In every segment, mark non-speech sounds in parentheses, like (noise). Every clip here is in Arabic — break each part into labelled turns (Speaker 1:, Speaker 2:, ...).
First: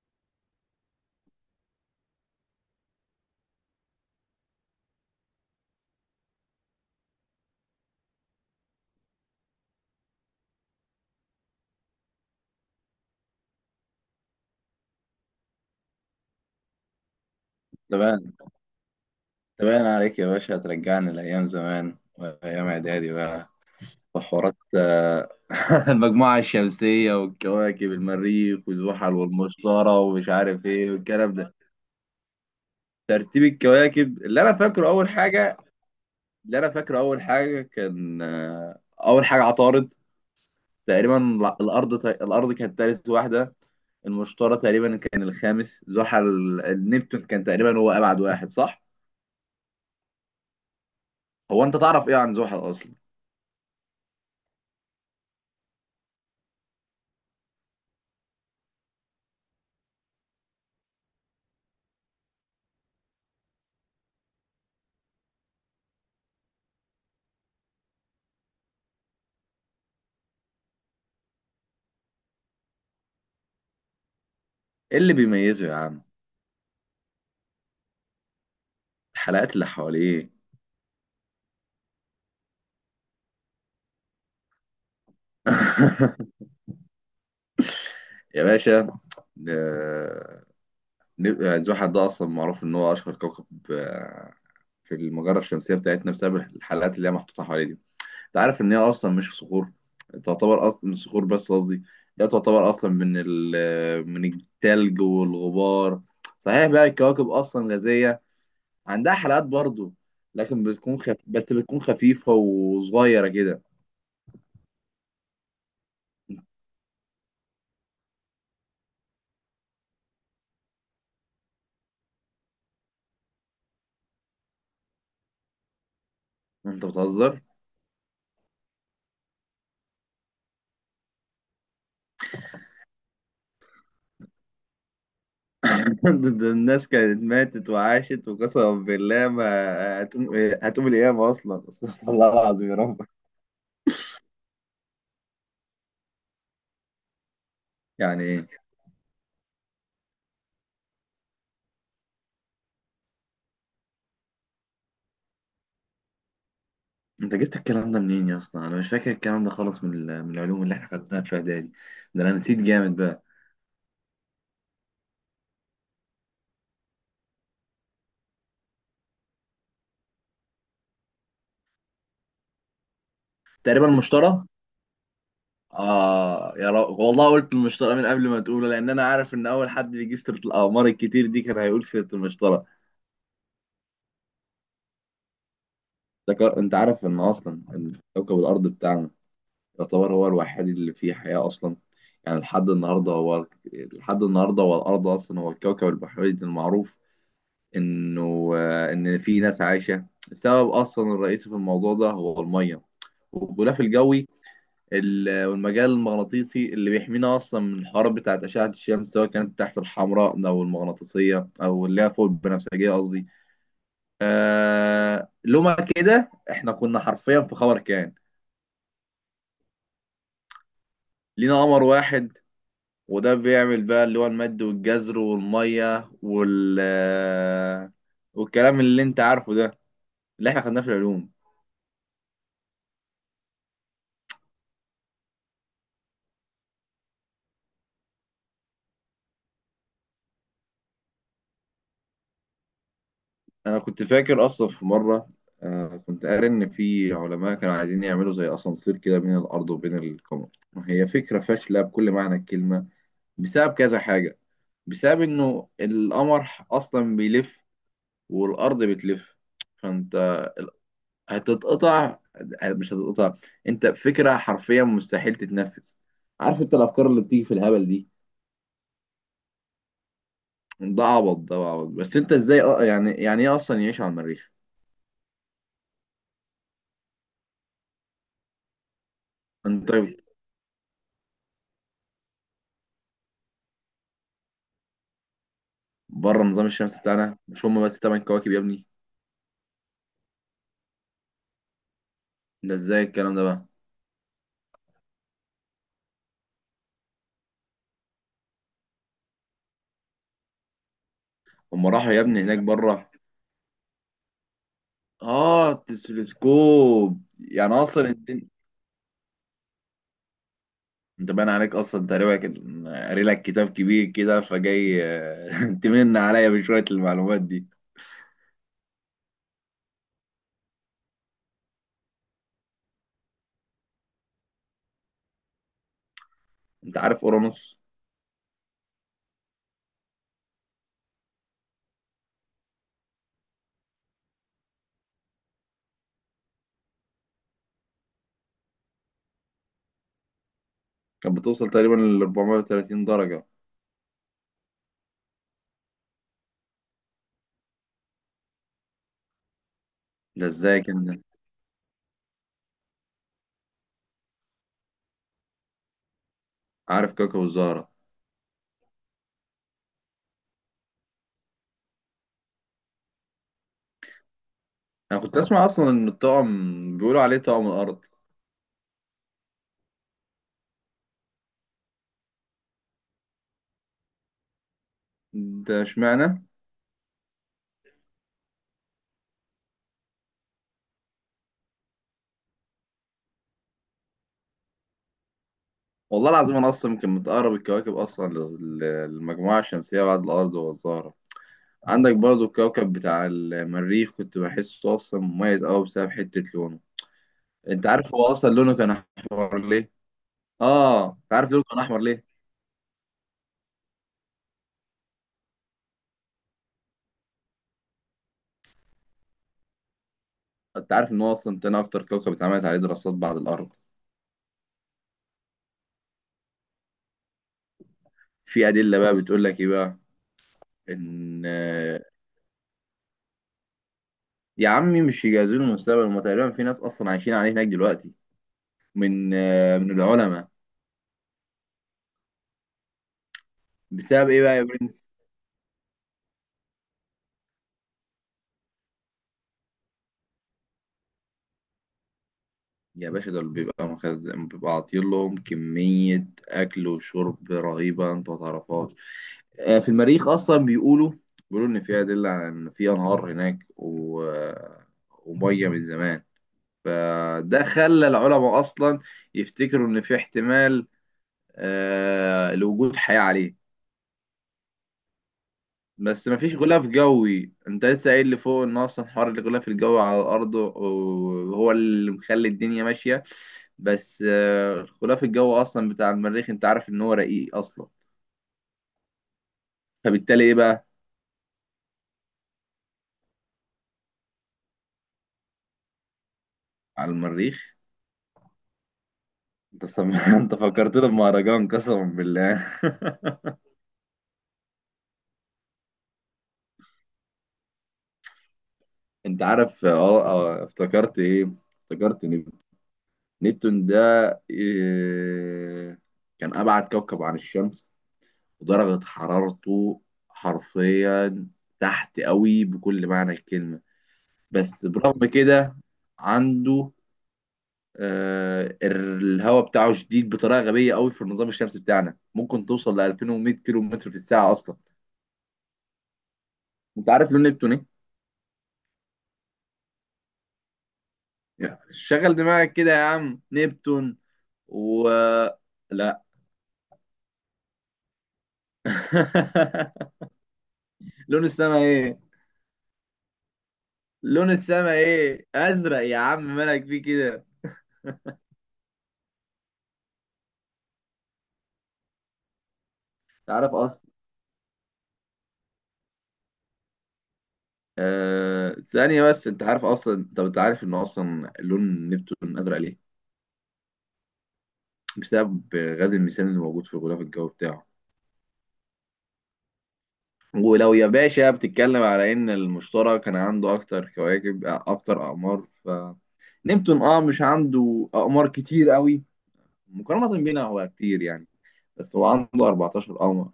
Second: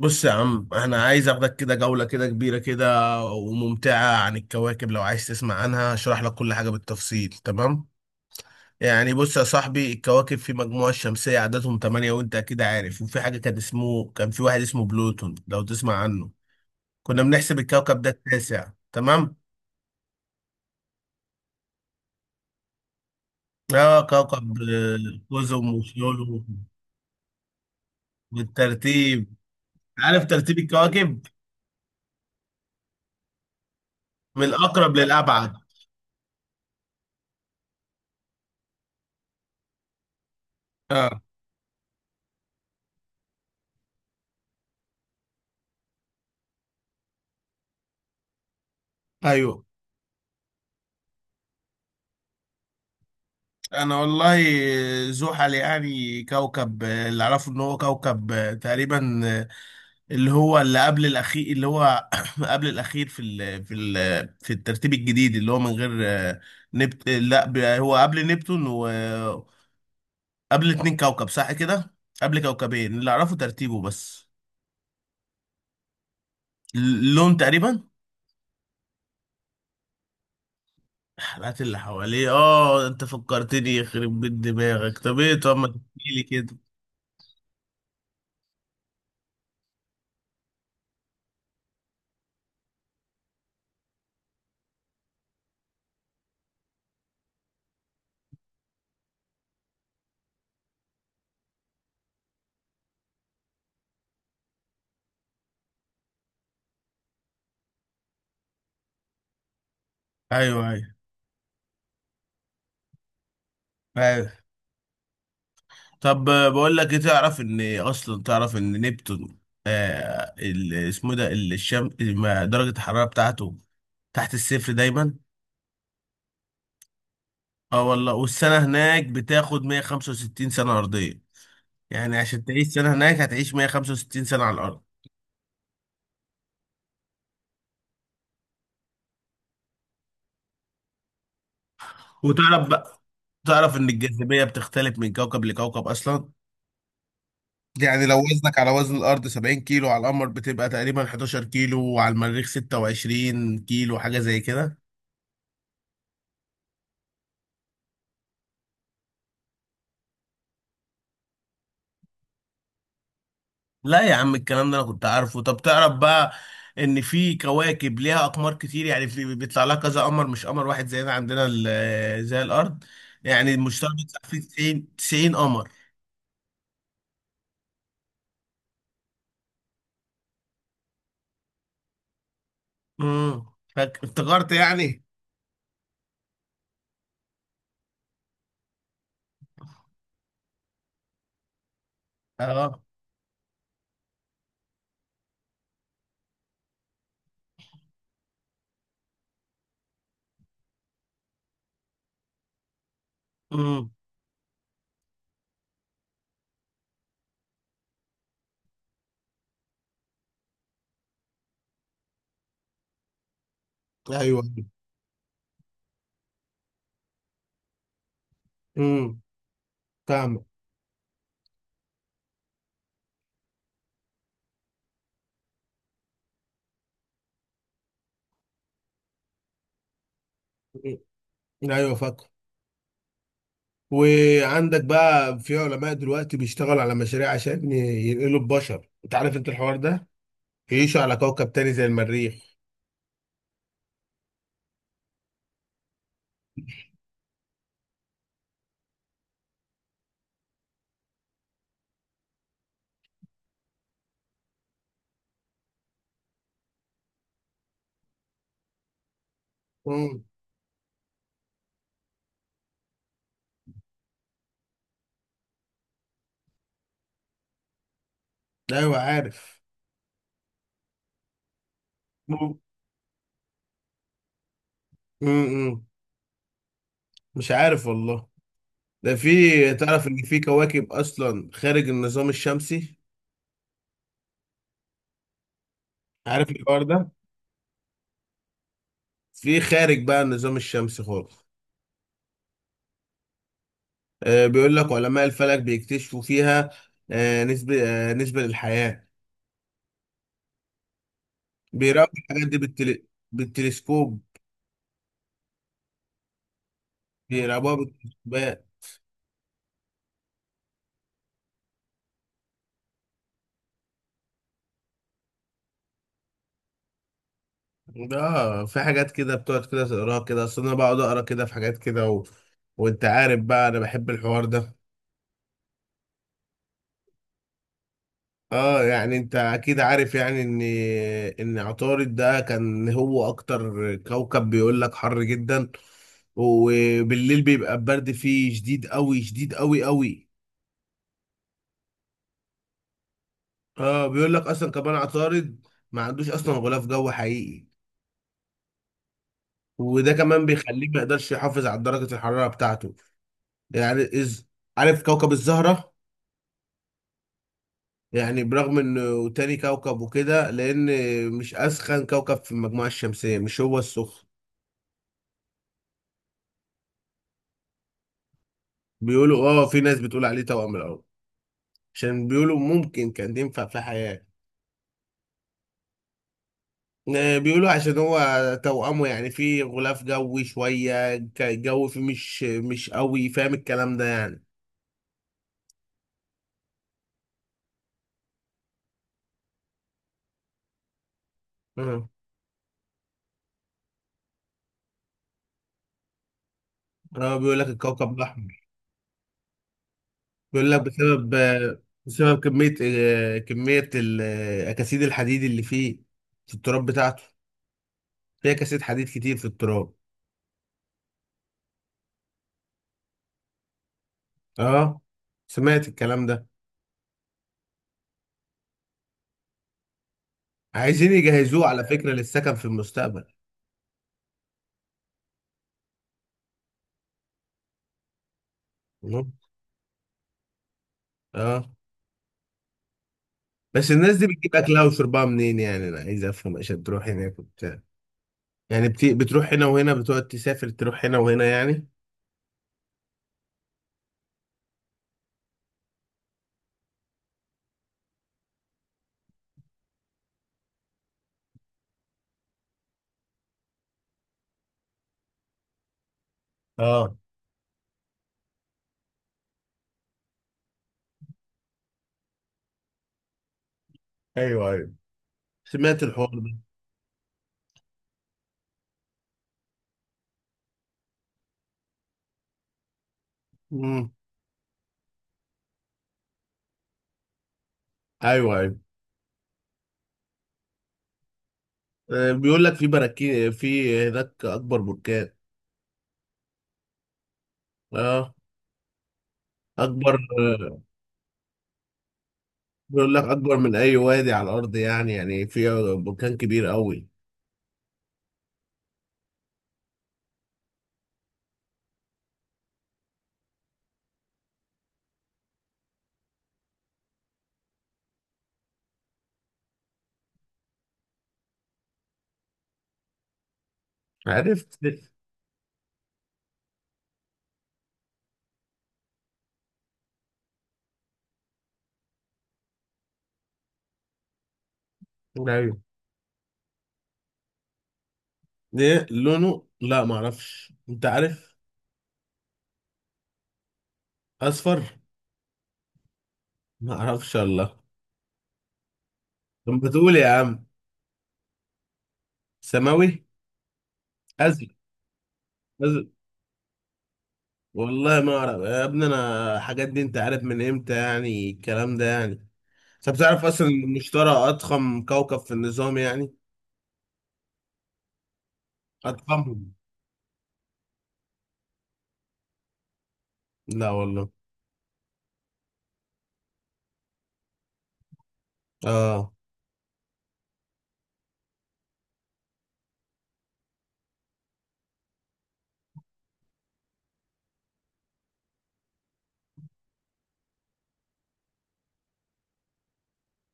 Speaker 1: بص يا عم انا عايز اخدك كده جولة كده كبيرة كده وممتعة عن الكواكب، لو عايز تسمع عنها اشرح لك كل حاجة بالتفصيل. تمام، يعني بص يا صاحبي، الكواكب في مجموعة الشمسية عددهم تمانية، وانت اكيد عارف. وفي حاجة كان اسمه، كان في واحد اسمه بلوتون، لو تسمع عنه. كنا بنحسب
Speaker 2: ده
Speaker 1: الكوكب ده
Speaker 2: باين
Speaker 1: التاسع. تمام.
Speaker 2: ده باين عليك يا باشا، هترجعني لأيام زمان وأيام إعدادي بقى
Speaker 1: اه
Speaker 2: وحوارات
Speaker 1: كوكب قزم
Speaker 2: (laughs) المجموعة
Speaker 1: وشيولو.
Speaker 2: الشمسية والكواكب: المريخ والزحل
Speaker 1: بالترتيب.
Speaker 2: والمشتري
Speaker 1: عارف
Speaker 2: ومش
Speaker 1: ترتيب
Speaker 2: عارف إيه
Speaker 1: الكواكب؟
Speaker 2: والكلام ده. ترتيب الكواكب اللي
Speaker 1: من
Speaker 2: أنا فاكره
Speaker 1: الاقرب
Speaker 2: أول
Speaker 1: للابعد.
Speaker 2: حاجة، اللي أنا فاكره أول حاجة كان آه، أول حاجة عطارد.
Speaker 1: اه.
Speaker 2: تقريبا لا، الأرض كانت تالت واحدة. المشتري تقريبا كان الخامس، زحل. النبتون كان تقريبا هو أبعد واحد، صح؟
Speaker 1: ايوه.
Speaker 2: هو أنت تعرف إيه عن زحل أصلا؟
Speaker 1: انا والله، زحل يعني كوكب، اللي اعرفه ان هو كوكب، تقريبا، اللي هو اللي قبل الاخير، اللي هو (coughs) (clears throat) قبل الاخير في الترتيب الجديد، اللي هو من غير نبت لا ب- هو قبل نبتون، وقبل اتنين كوكب، صح كده، قبل كوكبين اللي اعرفه ترتيبه بس.
Speaker 2: إيه اللي بيميزه يا عم؟
Speaker 1: اللون تقريبا.
Speaker 2: الحلقات اللي حواليه.
Speaker 1: الحلقات اللي حواليه، اه انت فكرتني، يخرب بيت دماغك، طب ايه، طب ما تحكيلي
Speaker 2: (laughs)
Speaker 1: كده.
Speaker 2: يا باشا، آه، نبقى زحل ده اصلا معروف ان هو اشهر كوكب آه، في المجره الشمسيه بتاعتنا بسبب الحلقات اللي هي محطوطه حواليه دي. انت عارف ان هي اصلا مش في صخور، تعتبر اصلا من صخور، بس قصدي لا، تعتبر اصلا من التلج والغبار. صحيح بقى الكواكب اصلا غازيه، عندها حلقات برضو، لكن
Speaker 1: ايوه، ايوه،
Speaker 2: بتكون بس بتكون خفيفه وصغيره كده.
Speaker 1: ايوه. طب بقول لك ايه، تعرف ان اصلا تعرف ان نبتون، اسمه ده ال- الشم ما- درجة الحرارة بتاعته تحت الصفر دايما.
Speaker 2: انت بتهزر؟
Speaker 1: اه والله، والسنة هناك بتاخد 165 سنة أرضية. يعني عشان تعيش سنة هناك هتعيش 165 سنة على الأرض.
Speaker 2: (laughs) ده الناس كانت ماتت وعاشت وقسما بالله ما هتقوم، هتقوم القيامة أصلا. (laughs) استغفر الله
Speaker 1: وتعرف
Speaker 2: العظيم يا
Speaker 1: بقى،
Speaker 2: رب.
Speaker 1: تعرف إن الجاذبية بتختلف من كوكب لكوكب أصلا. يعني لو
Speaker 2: يعني
Speaker 1: وزنك
Speaker 2: إيه؟
Speaker 1: على وزن الأرض 70 كيلو، على القمر بتبقى تقريبا 11 كيلو، وعلى المريخ 26 كيلو، حاجة زي كده.
Speaker 2: أنت جبت الكلام ده منين يا اسطى؟ أنا مش فاكر الكلام ده خالص من العلوم اللي إحنا خدناها في إعدادي. ده أنا نسيت جامد بقى.
Speaker 1: لا يا عم الكلام ده انا كنت عارفه. طب تعرف بقى، ان في كواكب ليها اقمار كتير. يعني في بيطلع لها كذا قمر مش قمر واحد زينا، عندنا زي الارض. يعني
Speaker 2: تقريبا
Speaker 1: المشتري بيطلع فيه
Speaker 2: المشترى.
Speaker 1: 90 قمر.
Speaker 2: آه يا رب والله، قلت المشترى من قبل ما تقوله، لأن أنا عارف إن أول حد بيجيب سيرة الأقمار الكتير دي كان هيقول سيرة المشترى.
Speaker 1: امم افتكرت يعني.
Speaker 2: أنت عارف إن أصلا إن كوكب الأرض بتاعنا يعتبر هو الوحيد اللي فيه حياة أصلا. يعني لحد
Speaker 1: اه.
Speaker 2: النهاردة هو، لحد النهاردة هو، الأرض أصلا هو الكوكب البحري المعروف إنه، إن فيه ناس عايشة. السبب أصلا الرئيسي في الموضوع ده هو المية والغلاف
Speaker 1: امم
Speaker 2: الجوي والمجال المغناطيسي اللي بيحمينا أصلا من الحرارة بتاعت أشعة الشمس، سواء كانت تحت الحمراء أو المغناطيسية أو اللي هي فوق البنفسجية قصدي.
Speaker 1: ايوه.
Speaker 2: آه، لما كده إحنا كنا حرفيا في خبر كان.
Speaker 1: امم فاهمك.
Speaker 2: لينا قمر واحد، وده بيعمل بقى اللي هو المد والجزر والمية وال، والكلام اللي انت عارفه ده، اللي احنا خدناه في العلوم.
Speaker 1: مم. ايوه فاكر. وعندك بقى في علماء دلوقتي بيشتغلوا على مشاريع عشان ينقلوا البشر، انت عارف انت الحوار ده، يعيشوا على كوكب تاني زي المريخ.
Speaker 2: انا كنت فاكر اصلا في مرة، كنت قاري ان في علماء كانوا عايزين يعملوا زي اسانسير كده بين الارض وبين القمر. هي فكرة فاشلة بكل معنى الكلمة، بسبب كذا حاجة. بسبب انه القمر اصلا بيلف، والارض بتلف،
Speaker 1: امم
Speaker 2: فانت هتتقطع. مش هتتقطع، انت فكره حرفيا مستحيل تتنفذ. عارف انت الافكار اللي بتيجي في الهبل دي؟
Speaker 1: ايوه عارف.
Speaker 2: ده عبط. بس انت ازاي، اه يعني، يعني ايه اصلا يعيش على المريخ؟
Speaker 1: امم مش عارف والله. ده في،
Speaker 2: انت
Speaker 1: تعرف ان في كواكب اصلا خارج النظام الشمسي،
Speaker 2: بره
Speaker 1: عارف
Speaker 2: النظام
Speaker 1: الحوار
Speaker 2: الشمسي
Speaker 1: ده،
Speaker 2: بتاعنا مش هم بس تمن كواكب يا ابني.
Speaker 1: في خارج بقى النظام الشمسي خالص.
Speaker 2: ده ازاي الكلام ده بقى؟
Speaker 1: آه بيقول لك علماء الفلك بيكتشفوا فيها، نسبة، نسبة للحياة.
Speaker 2: هم راحوا
Speaker 1: بيراقبوا
Speaker 2: يا ابني
Speaker 1: الحاجات دي
Speaker 2: هناك بره؟
Speaker 1: بالتلسكوب،
Speaker 2: اه التلسكوب،
Speaker 1: بيراقبوها
Speaker 2: يعني اصلا الدنيا.
Speaker 1: بالتلسكوبات.
Speaker 2: انت باين عليك اصلا، تقريبا قاري لك كتاب كبير كده فجاي، (laughs) تمن عليا بشويه المعلومات دي.
Speaker 1: ده في حاجات كده بتقعد كده تقراها كده، اصل انا بقعد اقرا كده في حاجات كده وانت عارف بقى انا بحب الحوار ده.
Speaker 2: انت عارف اورانوس؟
Speaker 1: اه يعني انت اكيد عارف يعني ان، ان عطارد ده كان هو اكتر كوكب، بيقول لك حر جدا، وبالليل بيبقى البرد فيه شديد قوي شديد قوي قوي.
Speaker 2: كانت بتوصل تقريبا ل 430 درجة.
Speaker 1: اه بيقول لك اصلا كمان عطارد ما عندوش اصلا غلاف جو حقيقي، وده كمان
Speaker 2: ده ازاي
Speaker 1: بيخليه ما
Speaker 2: كان؟
Speaker 1: يقدرش يحافظ على درجة الحرارة بتاعته. يعني عارف كوكب الزهرة؟
Speaker 2: عارف كاكا وزهرة.
Speaker 1: يعني برغم انه تاني كوكب وكده، لان مش اسخن كوكب في المجموعة الشمسية، مش هو السخن.
Speaker 2: انا كنت اه اسمع اصلا ان الطقم بيقولوا عليه طقم الارض.
Speaker 1: بيقولوا اه، في ناس بتقول عليه توأم القمر، عشان بيقولوا ممكن كان ينفع في حياة.
Speaker 2: ده اشمعنى؟
Speaker 1: بيقولوا عشان هو توأمه، يعني في غلاف جوي شوية الجو فيه مش قوي، فاهم الكلام ده يعني.
Speaker 2: والله العظيم انا اصلا يمكن متقرب الكواكب اصلا للمجموعة الشمسية بعد الارض والزهرة.
Speaker 1: اه.
Speaker 2: عندك برضو الكوكب بتاع المريخ، كنت بحسه اصلا مميز قوي بسبب حتة لونه.
Speaker 1: بيقول لك
Speaker 2: انت عارف
Speaker 1: الكوكب
Speaker 2: هو اصلا
Speaker 1: الأحمر.
Speaker 2: لونه كان احمر ليه؟
Speaker 1: بيقول لك
Speaker 2: اه انت
Speaker 1: بسبب
Speaker 2: عارف لونه كان احمر ليه؟
Speaker 1: بسبب كمية، كمية أكاسيد الحديد اللي فيه، في التراب بتاعته، فيه أكاسيد حديد كتير في التراب.
Speaker 2: انت عارف ان هو اصلا تاني اكتر كوكب اتعملت عليه دراسات بعد الارض؟
Speaker 1: اه، سمعت الكلام ده.
Speaker 2: في ادله بقى بتقول لك ايه بقى؟
Speaker 1: عايزين
Speaker 2: ان
Speaker 1: يجهزوه على فكرة للسكن في المستقبل.
Speaker 2: يا عمي مش يجهزوا له المستقبل، هم تقريبا في ناس اصلا عايشين عليه هناك دلوقتي،
Speaker 1: مم.
Speaker 2: من العلماء.
Speaker 1: اه. بس الناس دي
Speaker 2: بسبب ايه
Speaker 1: بتجيب
Speaker 2: بقى يا
Speaker 1: اكلها
Speaker 2: برنس؟
Speaker 1: وشربها منين؟ يعني انا عايز افهم، عشان تروح هناك وبتاع، يعني بتروح هنا وهنا، بتقعد تسافر تروح هنا وهنا يعني.
Speaker 2: يا باشا، دول بيبقى مخزن، بيبقى عاطين لهم كمية أكل وشرب رهيبة أنت ما تعرفهاش. في المريخ أصلا بيقولوا، بيقولوا إن في أدلة على إن في أنهار هناك و... ومية من زمان.
Speaker 1: اه.
Speaker 2: فده خلى العلماء أصلا يفتكروا إن في احتمال لوجود حياة عليه.
Speaker 1: ايوه ايوه سمعت
Speaker 2: بس
Speaker 1: الحوار
Speaker 2: مفيش
Speaker 1: ده.
Speaker 2: غلاف جوي، انت لسه قايل لي فوق ان اصلا حوار الغلاف الجوي على الارض وهو اللي مخلي الدنيا ماشيه.
Speaker 1: امم
Speaker 2: بس الغلاف الجوي اصلا بتاع المريخ انت عارف ان هو رقيق اصلا،
Speaker 1: ايوه ايوه.
Speaker 2: فبالتالي ايه بقى؟
Speaker 1: بيقول لك في براكين في هناك اكبر بركان.
Speaker 2: على المريخ.
Speaker 1: اه
Speaker 2: انت صم...
Speaker 1: اكبر،
Speaker 2: (laughs) انت
Speaker 1: آه،
Speaker 2: فكرتنا بمهرجان قسما بالله.
Speaker 1: بيقول لك اكبر من اي وادي على الارض، يعني يعني في بركان كبير قوي.
Speaker 2: (laughs) انت عارف اه، اه، افتكرت ايه؟ افتكرت نبتون. نبتون ده، إيه... كان ابعد كوكب عن الشمس، ودرجة حرارته حرفيا تحت قوي بكل معنى الكلمة.
Speaker 1: عرفت.
Speaker 2: بس برغم كده، عنده آه الهواء بتاعه شديد بطريقة غبية قوي في النظام الشمسي بتاعنا، ممكن توصل ل 2100 كيلو متر في الساعة أصلا.
Speaker 1: ايوه.
Speaker 2: أنت عارف لون نبتون إيه؟
Speaker 1: ده لونه، لا ما اعرفش، انت عارف.
Speaker 2: يعني شغل دماغك كده يا عم، نبتون،
Speaker 1: اصفر.
Speaker 2: و، لا.
Speaker 1: ما اعرفش الله. طب بتقول
Speaker 2: (laughs)
Speaker 1: يا عم.
Speaker 2: لون السما إيه؟
Speaker 1: ثانوي.
Speaker 2: لون
Speaker 1: ازل.
Speaker 2: السما إيه؟ أزرق
Speaker 1: ازل.
Speaker 2: يا عم، مالك فيه كده؟
Speaker 1: والله ما اعرف يا ابني، انا الحاجات دي انت عارف من امتى يعني الكلام ده يعني. طب تعرف اصلا ان
Speaker 2: تعرف أصلا،
Speaker 1: المشتري اضخم كوكب في النظام يعني،
Speaker 2: آه ثانية بس، أنت
Speaker 1: اضخمهم.
Speaker 2: عارف أصلا، طب أنت عارف إن أصلا لون نبتون أزرق ليه؟
Speaker 1: لا والله.
Speaker 2: بسبب غاز الميثان اللي موجود في الغلاف الجوي بتاعه.
Speaker 1: اه
Speaker 2: ولو يا باشا بتتكلم على إن المشتري كان عنده أكتر كواكب، أكتر أقمار، فنبتون أه مش عنده أقمار كتير قوي، مقارنة بينا هو كتير يعني، بس هو عنده 14 قمر.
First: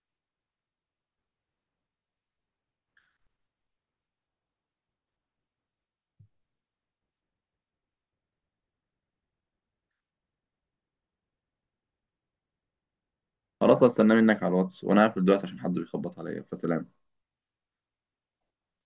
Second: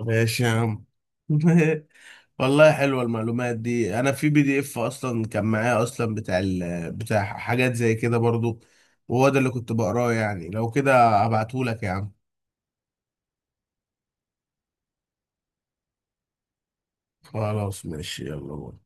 Speaker 1: ماشي يا عم. (laughs) والله حلوه المعلومات دي، انا في بي دي اف اصلا كان معايا اصلا بتاع بتاع حاجات زي كده برضو، وهو ده اللي كنت بقراه. يعني لو كده ابعتهولك يا عم.
Speaker 2: خلاص هستناه منك على الواتس وأنا هقفل دلوقتي عشان حد بيخبط عليا، فسلام.
Speaker 1: خلاص ماشي يلا باي.